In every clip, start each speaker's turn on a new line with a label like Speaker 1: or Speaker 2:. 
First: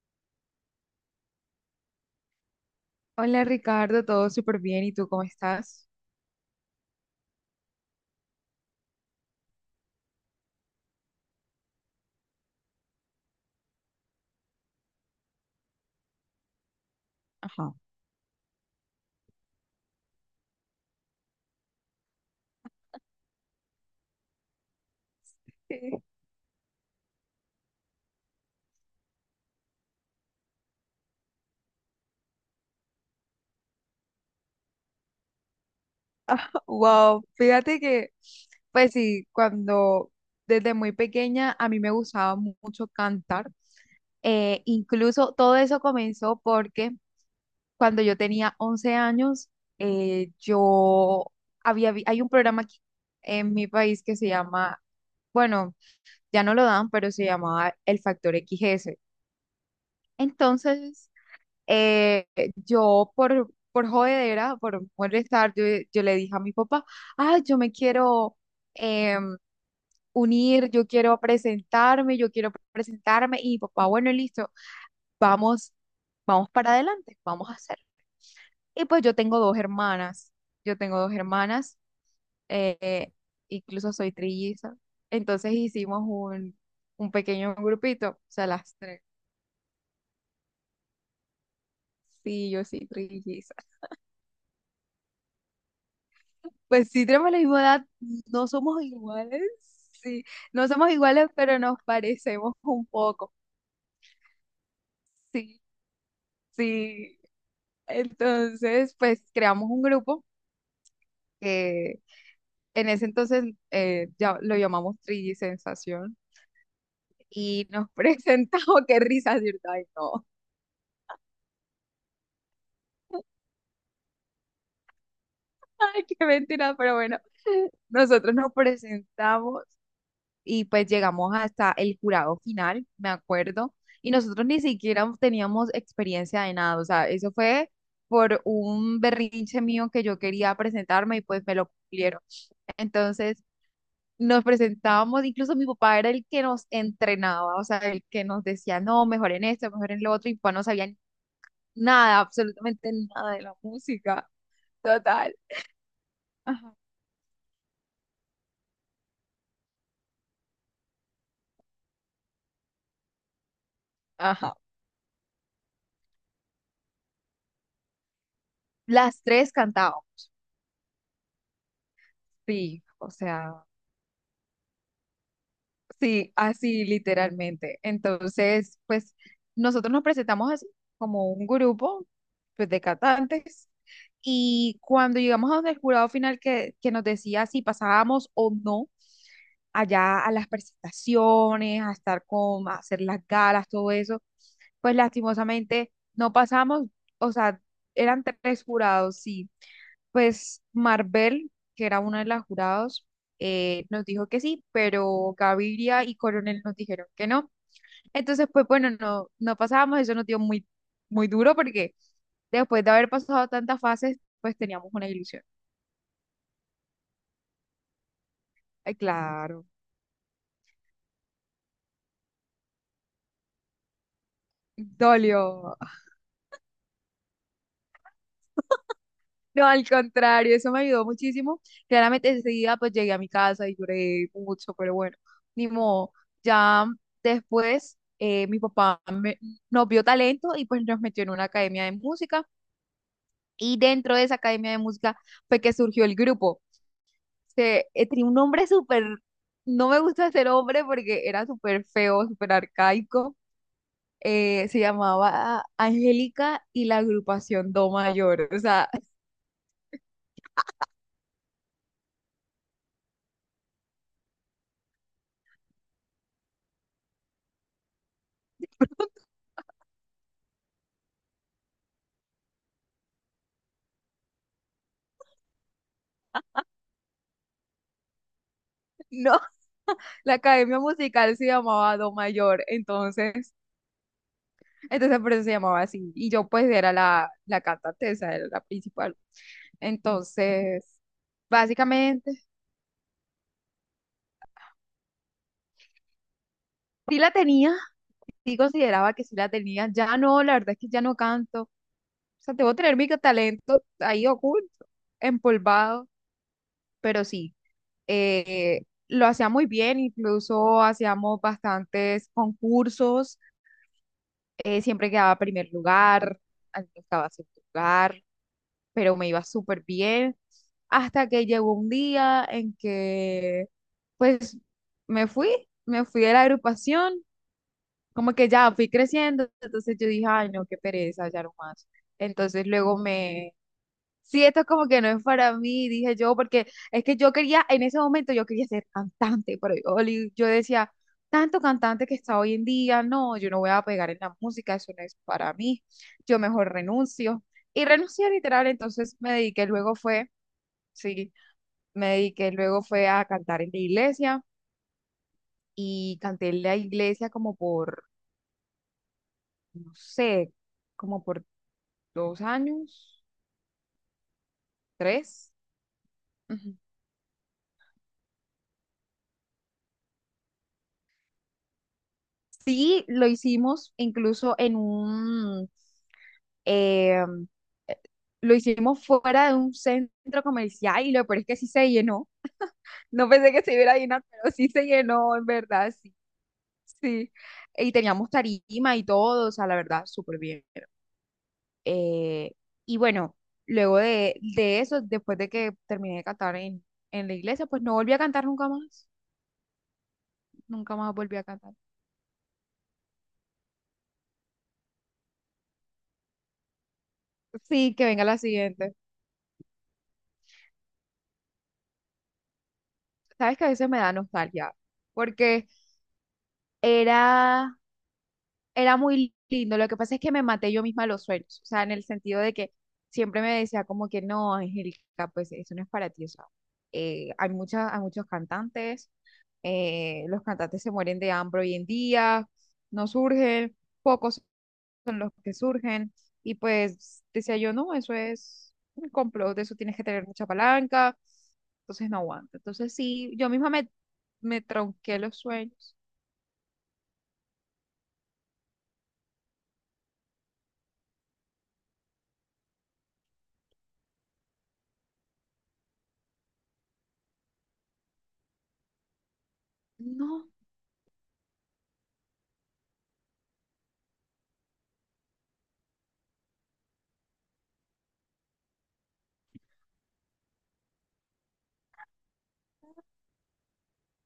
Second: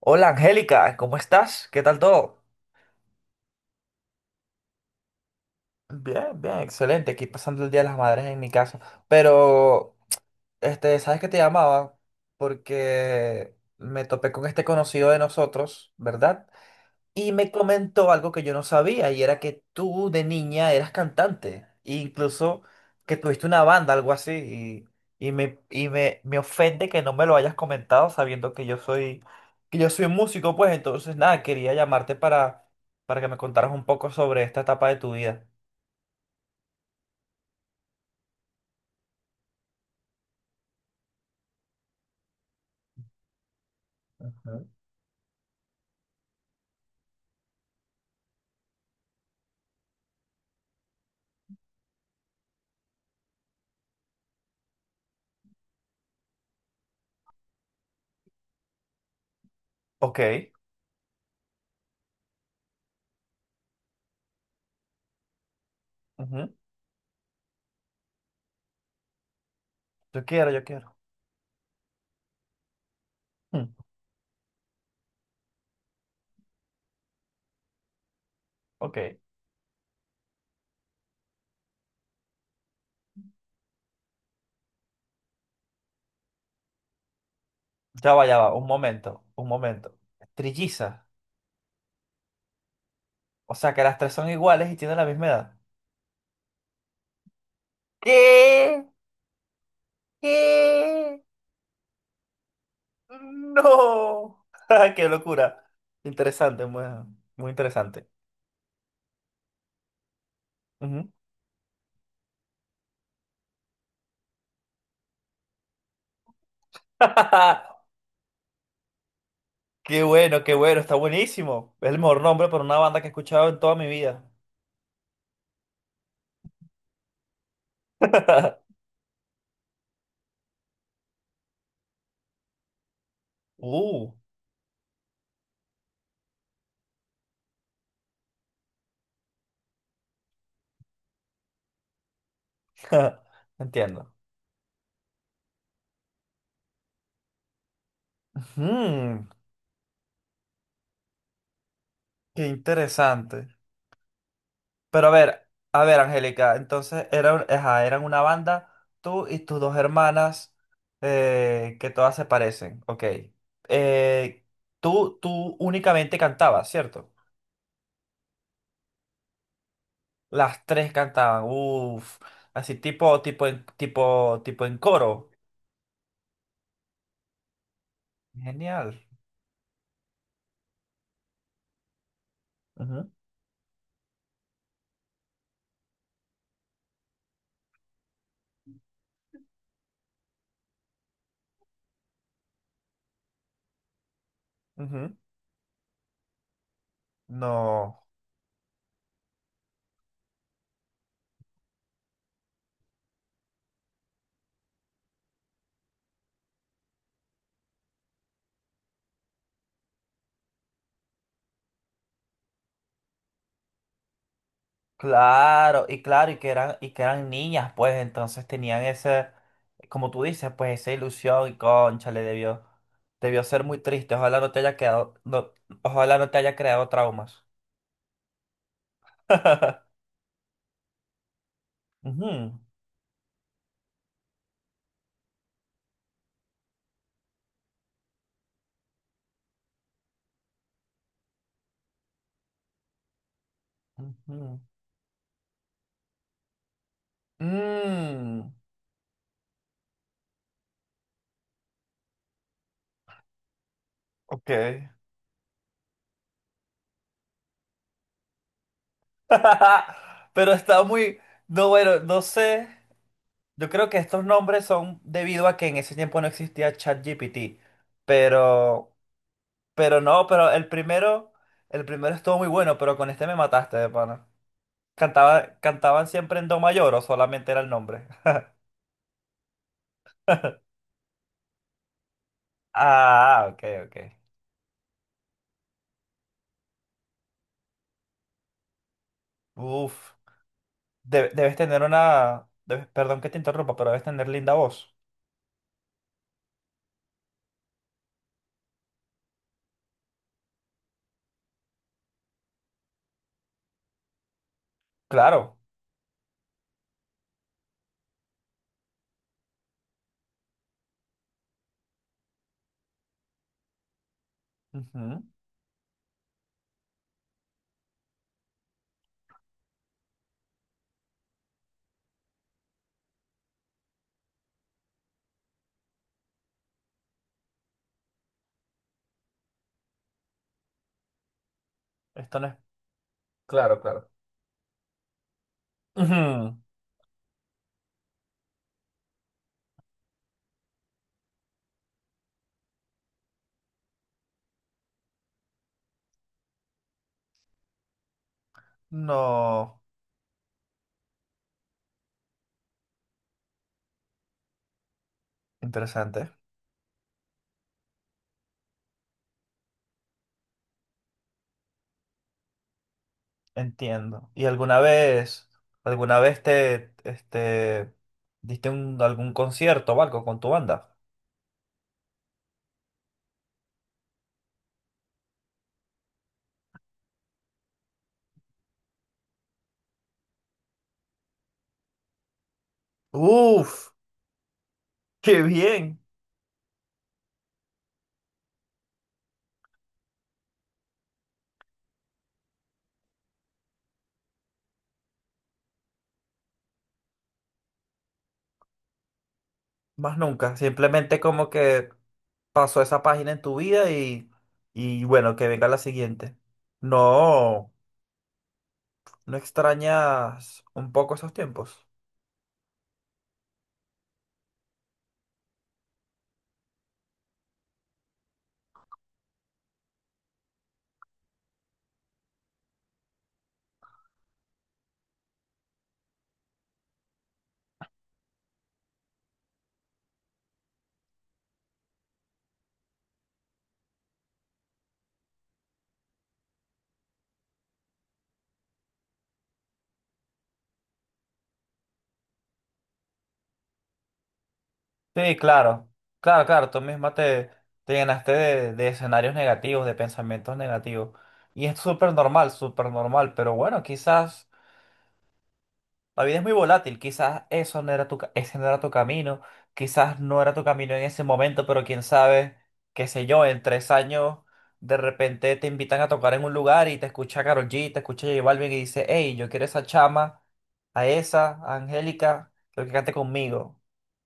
Speaker 1: Hola Angélica, ¿cómo estás? ¿Qué tal todo?
Speaker 2: Hola Ricardo, todo súper bien. ¿Y tú cómo estás?
Speaker 1: Bien, bien, excelente. Aquí pasando el Día de las Madres en mi casa. Pero, ¿sabes que te llamaba? Porque me topé con este conocido de nosotros, ¿verdad? Y me
Speaker 2: Ajá.
Speaker 1: comentó algo que yo no sabía, y era que tú de niña eras cantante, e incluso que tuviste una banda, algo así, y me ofende que no me lo hayas comentado sabiendo que yo soy, músico, pues entonces nada, quería llamarte para que me contaras un poco sobre esta etapa de tu vida.
Speaker 2: Wow, fíjate que, pues sí, cuando desde muy pequeña a mí me gustaba mucho cantar.
Speaker 1: Ujú.
Speaker 2: Incluso todo eso comenzó porque cuando yo tenía 11 años, yo hay un programa aquí en mi país que se llama, bueno, ya no lo dan, pero se llamaba El Factor XS.
Speaker 1: Ok,
Speaker 2: Entonces, eh, yo por jodedera, por molestar, yo le dije a
Speaker 1: ujú.
Speaker 2: mi papá, ah, yo me quiero em,
Speaker 1: Yo quiero, yo
Speaker 2: unir, yo
Speaker 1: quiero.
Speaker 2: quiero presentarme, yo quiero presentarme. Y mi
Speaker 1: Hmm.
Speaker 2: papá, bueno, listo, vamos, vamos para adelante, vamos a hacer. Y
Speaker 1: Ok,
Speaker 2: pues yo tengo dos hermanas, yo tengo dos hermanas, eh, incluso soy trilliza. Entonces hicimos un pequeño grupito, o
Speaker 1: ya
Speaker 2: sea,
Speaker 1: va, un
Speaker 2: las tres.
Speaker 1: momento, un momento. Trilliza,
Speaker 2: Sí, yo sí,
Speaker 1: o
Speaker 2: trilliza.
Speaker 1: sea que las tres son iguales y tienen la misma edad.
Speaker 2: Pues sí, tenemos la misma edad, no somos
Speaker 1: ¿Qué?
Speaker 2: iguales, sí, no somos
Speaker 1: ¿Qué?
Speaker 2: iguales, pero nos parecemos un poco,
Speaker 1: No. Qué
Speaker 2: sí,
Speaker 1: locura. Interesante, muy,
Speaker 2: sí.
Speaker 1: muy interesante.
Speaker 2: Entonces, pues creamos un grupo
Speaker 1: Ujú.
Speaker 2: que en ese entonces ya lo llamamos 3D Sensación y nos presentamos, oh, qué risa, ¿cierto? Ay, no,
Speaker 1: Qué bueno, está buenísimo. Es el mejor nombre para una banda que he escuchado en toda mi vida.
Speaker 2: ay, qué mentira, pero bueno, nosotros nos presentamos y pues llegamos hasta el jurado final, me acuerdo, y
Speaker 1: Uh.
Speaker 2: nosotros ni siquiera teníamos experiencia de nada, o sea, eso fue por un berrinche mío que yo quería presentarme y pues me lo cumplieron. Entonces
Speaker 1: Entiendo.
Speaker 2: nos presentábamos, incluso mi papá era el que nos entrenaba, o sea, el que nos decía, no,
Speaker 1: Mm,
Speaker 2: mejor en esto, mejor en lo otro, y mi papá no sabía nada,
Speaker 1: qué
Speaker 2: absolutamente nada de
Speaker 1: interesante.
Speaker 2: la música,
Speaker 1: Pero
Speaker 2: total.
Speaker 1: a ver, Angélica,
Speaker 2: Ajá.
Speaker 1: entonces eran, ajá, eran una banda, tú y tus dos hermanas, que todas se parecen, ok. Eh,
Speaker 2: Ajá.
Speaker 1: tú únicamente cantabas, ¿cierto?
Speaker 2: Las tres cantábamos,
Speaker 1: Las tres cantaban, uff, así
Speaker 2: sí, o sea.
Speaker 1: tipo en coro.
Speaker 2: Sí, así literalmente. Entonces,
Speaker 1: Genial.
Speaker 2: pues nosotros nos presentamos así como un grupo pues, de
Speaker 1: Ujú,
Speaker 2: cantantes y cuando llegamos a donde el jurado final que nos decía si pasábamos o no allá a las presentaciones, a estar con, a hacer las galas, todo eso, pues
Speaker 1: ujú.
Speaker 2: lastimosamente no pasamos, o sea,
Speaker 1: No.
Speaker 2: eran tres jurados, sí, pues Marvel, que era una de las jurados, nos dijo que sí, pero Gaviria y Coronel nos dijeron que no. Entonces, pues bueno, no, no pasábamos, eso nos dio muy, muy duro porque después de haber pasado tantas fases, pues teníamos una ilusión.
Speaker 1: Claro, y claro, y que eran, niñas, pues entonces tenían
Speaker 2: Ay,
Speaker 1: ese,
Speaker 2: claro,
Speaker 1: como tú dices, pues esa ilusión y concha, le debió ser muy triste. Ojalá no te haya quedado, no,
Speaker 2: dolió.
Speaker 1: ojalá no te haya creado traumas.
Speaker 2: No, al contrario, eso me ayudó muchísimo. Claramente
Speaker 1: Ujú,
Speaker 2: enseguida pues llegué a mi casa y lloré mucho, pero bueno, ni modo. Ya después mi nos vio talento y pues nos metió en una academia de música y dentro de esa
Speaker 1: ujú.
Speaker 2: academia de música fue que surgió el grupo. Tenía un
Speaker 1: Mm,
Speaker 2: nombre súper, no me gusta ser hombre porque era súper feo, súper arcaico.
Speaker 1: ok.
Speaker 2: Se llamaba Angélica y la agrupación Do Mayor. O sea,
Speaker 1: Pero está muy, no, bueno, no sé. Yo creo que estos nombres son debido a que en ese tiempo no existía ChatGPT, pero. Pero no, pero el primero estuvo muy bueno, pero con este me mataste, de pana. Cantaba, ¿cantaban siempre en do mayor o solamente era el nombre?
Speaker 2: no. La academia musical se llamaba Do Mayor,
Speaker 1: Ah,
Speaker 2: entonces,
Speaker 1: ok, ok.
Speaker 2: entonces por eso se llamaba así. Y yo pues era la cantante, esa era la principal.
Speaker 1: Uf,
Speaker 2: Entonces,
Speaker 1: debes tener
Speaker 2: básicamente,
Speaker 1: una, perdón que te interrumpa, pero debes tener linda voz.
Speaker 2: sí la tenía, sí consideraba que sí la tenía. Ya no, la verdad es que ya no canto. O sea, debo tener mi talento ahí oculto,
Speaker 1: Claro.
Speaker 2: empolvado, pero sí, lo hacía muy bien, incluso hacíamos bastantes concursos, siempre
Speaker 1: Ujú.
Speaker 2: quedaba primer lugar, algunos quedaba segundo lugar pero me iba súper bien. Hasta que llegó un día en que, pues, me fui, me fui de la agrupación, como que ya fui creciendo, entonces yo dije, ay, no, qué pereza, ya no más.
Speaker 1: Esto no es.
Speaker 2: Entonces
Speaker 1: Claro, claro.
Speaker 2: sí, esto es como que no es para mí, dije yo,
Speaker 1: Ujú.
Speaker 2: porque es que yo quería, en ese momento yo quería ser cantante, pero yo decía, tanto cantante que está hoy en día, no, yo no voy a pegar en la música, eso no es para mí, yo mejor renuncio. Y renuncié literal, entonces me dediqué
Speaker 1: No,
Speaker 2: luego fue, sí, me dediqué luego fue a cantar en la iglesia y
Speaker 1: interesante.
Speaker 2: canté en la iglesia como por, no sé, como por 2 años,
Speaker 1: Entiendo. ¿Y alguna vez,
Speaker 2: tres.
Speaker 1: alguna vez te, diste algún concierto o algo con tu banda?
Speaker 2: Sí, lo hicimos incluso en eh, lo hicimos fuera de un centro comercial y lo peor es que sí se llenó. No pensé que se iba
Speaker 1: Uf.
Speaker 2: a llenar, pero sí se llenó,
Speaker 1: Qué
Speaker 2: en verdad,
Speaker 1: bien,
Speaker 2: sí, sí. Y teníamos tarima y todo, o sea, la verdad, súper bien. Eh, y bueno, luego de eso, después de que terminé de cantar en la iglesia, pues no volví a cantar nunca más.
Speaker 1: más nunca.
Speaker 2: Nunca más
Speaker 1: Simplemente
Speaker 2: volví a
Speaker 1: como
Speaker 2: cantar.
Speaker 1: que pasó esa página en tu vida y bueno, que venga la siguiente. No,
Speaker 2: Sí, que venga la siguiente.
Speaker 1: ¿no extrañas un poco esos tiempos?
Speaker 2: Sabes que a veces me da nostalgia, porque era, era muy lindo. Lo que pasa es que me maté yo misma los sueños. O sea, en el sentido de que siempre me decía como que no, Angélica, pues eso no es para ti. O sea, hay muchos cantantes. Los cantantes se mueren de hambre hoy en día. No surgen. Pocos son los que surgen. Y pues decía yo, no, eso es un complot. De eso tienes que tener mucha palanca. Entonces no aguanta. Entonces sí, me tronqué
Speaker 1: Sí,
Speaker 2: los
Speaker 1: claro,
Speaker 2: sueños.
Speaker 1: claro, claro. Tú misma te llenaste de escenarios negativos, de pensamientos negativos. Y es súper normal, súper normal. Pero bueno, quizás la vida es muy volátil, quizás eso no era ese no era tu camino, quizás no
Speaker 2: No.
Speaker 1: era tu camino en ese momento, pero quién sabe, qué sé yo, en 3 años de repente te invitan a tocar en un lugar y te escucha Karol G, te escucha J Balvin y dice, hey, yo quiero esa chama, a esa, a Angélica, quiero que cante conmigo,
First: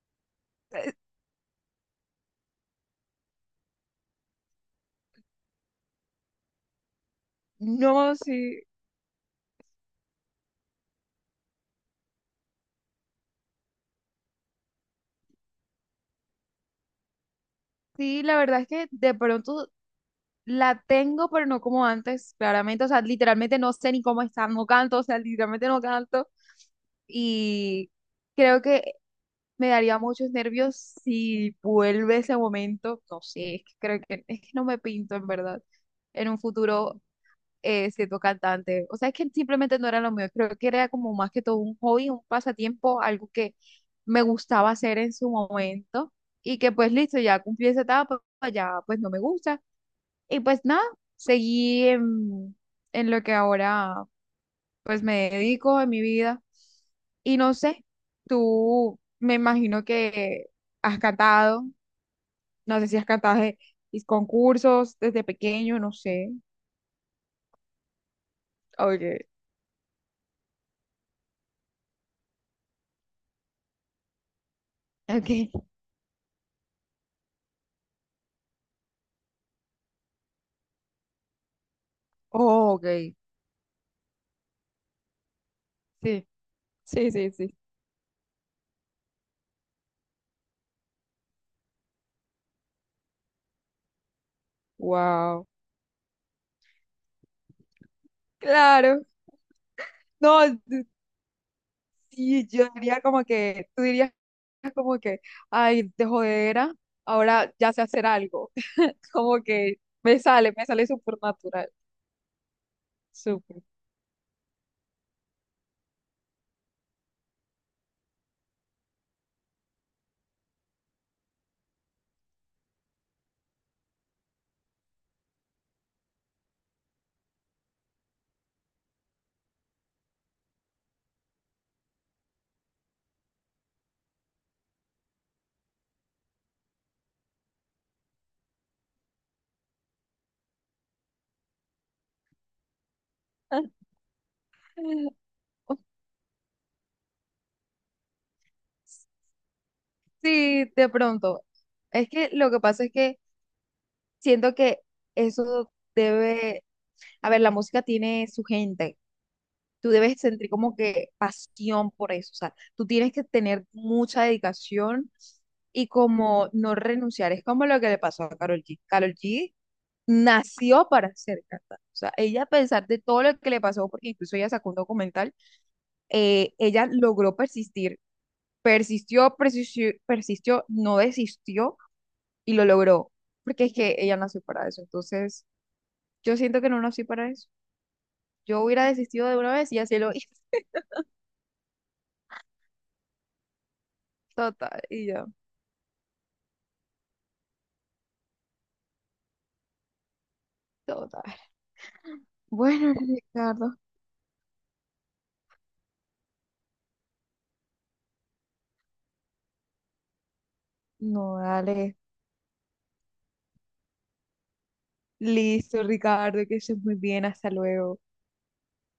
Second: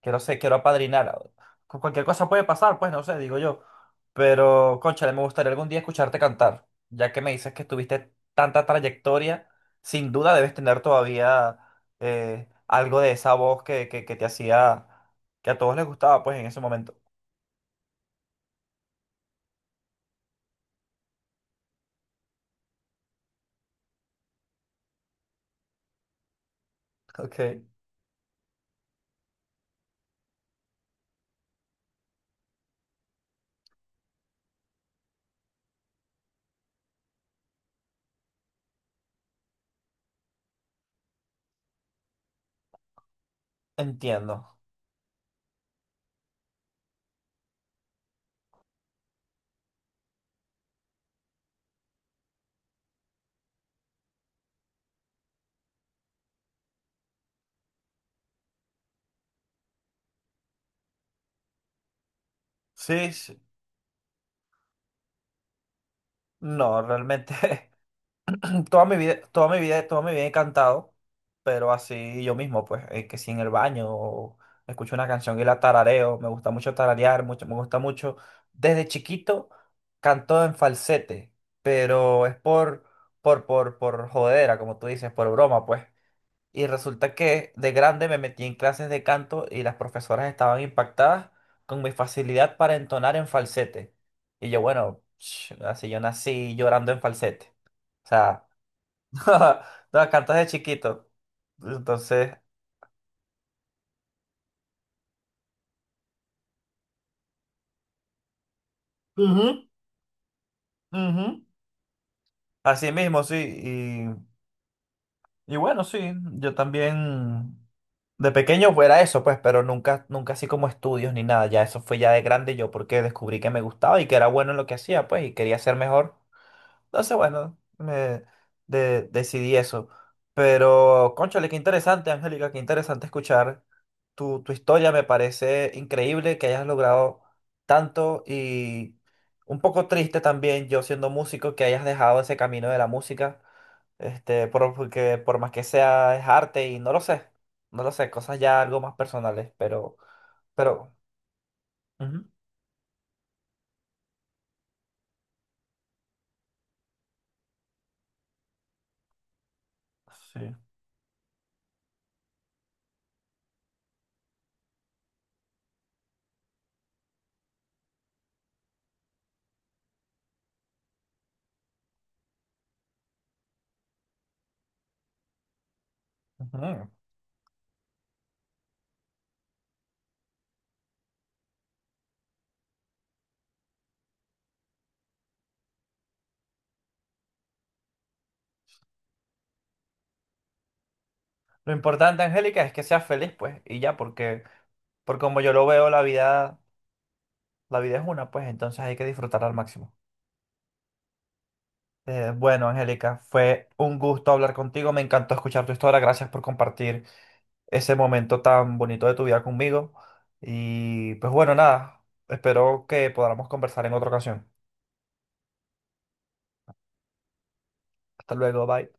Speaker 1: quiero ser, quiero apadrinar. Cualquier cosa puede pasar, pues no sé, digo yo. Pero, cónchale, me gustaría algún día escucharte cantar, ya que me dices que
Speaker 2: No,
Speaker 1: tuviste
Speaker 2: sí,
Speaker 1: tanta trayectoria, sin duda debes tener todavía algo de esa voz que, que te hacía, que a todos les gustaba, pues en ese momento.
Speaker 2: sí, la verdad es que de pronto la tengo, pero no como antes, claramente, o sea, literalmente no sé ni cómo está, no canto, o sea, literalmente no canto
Speaker 1: Ok.
Speaker 2: y creo que me daría muchos nervios si vuelve ese momento, no sé, es que creo que es que no me pinto en verdad en un futuro siendo cantante. O sea, es que simplemente no era lo mío. Creo que era como más que todo un hobby, un pasatiempo, algo que me
Speaker 1: Entiendo.
Speaker 2: gustaba hacer en su momento y que pues listo, ya cumplí esa etapa, pues, ya pues no me gusta. Y pues nada, seguí en lo que ahora pues me dedico en mi vida. Y no sé, tú me imagino que has cantado, no sé si has
Speaker 1: Sí, sí.
Speaker 2: cantado en concursos desde pequeño, no sé.
Speaker 1: No, realmente toda mi vida,
Speaker 2: Oye,
Speaker 1: toda mi vida, toda mi vida he cantado, pero así yo mismo, pues, que si en el baño o escucho una canción y
Speaker 2: okay.
Speaker 1: la tarareo, me gusta mucho tararear, mucho, me gusta mucho. Desde chiquito canto en falsete, pero es
Speaker 2: Oh,
Speaker 1: por,
Speaker 2: ok.
Speaker 1: por, por, por jodera, como tú dices, por broma, pues.
Speaker 2: Sí,
Speaker 1: Y
Speaker 2: sí,
Speaker 1: resulta
Speaker 2: sí,
Speaker 1: que
Speaker 2: sí.
Speaker 1: de grande me metí en clases de canto y las profesoras estaban impactadas con mi facilidad para entonar en falsete. Y yo, bueno,
Speaker 2: Wow.
Speaker 1: ch, así yo nací llorando en falsete. O sea,
Speaker 2: Claro.
Speaker 1: no, cantas de
Speaker 2: No, d-
Speaker 1: chiquito. Entonces.
Speaker 2: sí, yo diría como que, tú dirías como que, ay, de jodera, ahora ya sé hacer algo. Como
Speaker 1: Ujú,
Speaker 2: que me sale súper
Speaker 1: ujú.
Speaker 2: natural.
Speaker 1: Así mismo, sí.
Speaker 2: Súper.
Speaker 1: Y bueno, sí, yo también de pequeño fuera eso, pues, pero nunca, nunca así como estudios ni nada. Ya eso fue ya de grande yo porque descubrí que me gustaba y que era bueno en lo que hacía, pues, y quería ser mejor. Entonces, bueno, me decidí eso. Pero, cónchale, qué interesante, Angélica, qué interesante escuchar tu historia. Me parece increíble que hayas logrado tanto y un poco triste también, yo siendo músico, que hayas dejado ese camino de la música. Este, porque por más que sea, es arte y no lo sé. No lo sé, cosas ya algo más personales, pero,
Speaker 2: Sí, de
Speaker 1: pero,
Speaker 2: pronto. Es
Speaker 1: ujú,
Speaker 2: que lo que pasa es que siento que eso debe, a ver, la música tiene su gente. Tú debes sentir
Speaker 1: sí.
Speaker 2: como que pasión por eso, o sea, tú tienes que tener mucha dedicación y como no renunciar, es como lo que le pasó a Karol G. Karol G nació para ser cantante, o sea, ella a pesar de todo lo que le pasó, porque incluso ella sacó un documental,
Speaker 1: Ujú.
Speaker 2: ella logró persistir, persistió, persistió, persistió, no desistió y lo logró, porque es que ella nació para eso, entonces yo siento que no nací para eso. Yo hubiera desistido de una vez y así lo hice.
Speaker 1: Lo importante, Angélica, es que seas feliz, pues, y ya, porque
Speaker 2: Total, y
Speaker 1: Porque
Speaker 2: ya,
Speaker 1: como yo lo veo, la vida es una, pues entonces hay que disfrutarla al máximo.
Speaker 2: total.
Speaker 1: Bueno,
Speaker 2: Bueno,
Speaker 1: Angélica, fue
Speaker 2: Ricardo.
Speaker 1: un gusto hablar contigo, me encantó escuchar tu historia, gracias por compartir ese momento tan bonito de tu vida conmigo. Y pues
Speaker 2: No,
Speaker 1: bueno,
Speaker 2: dale.
Speaker 1: nada, espero que podamos conversar en otra ocasión.
Speaker 2: Listo, Ricardo, que estés muy bien. Hasta luego.
Speaker 1: Hasta luego, bye.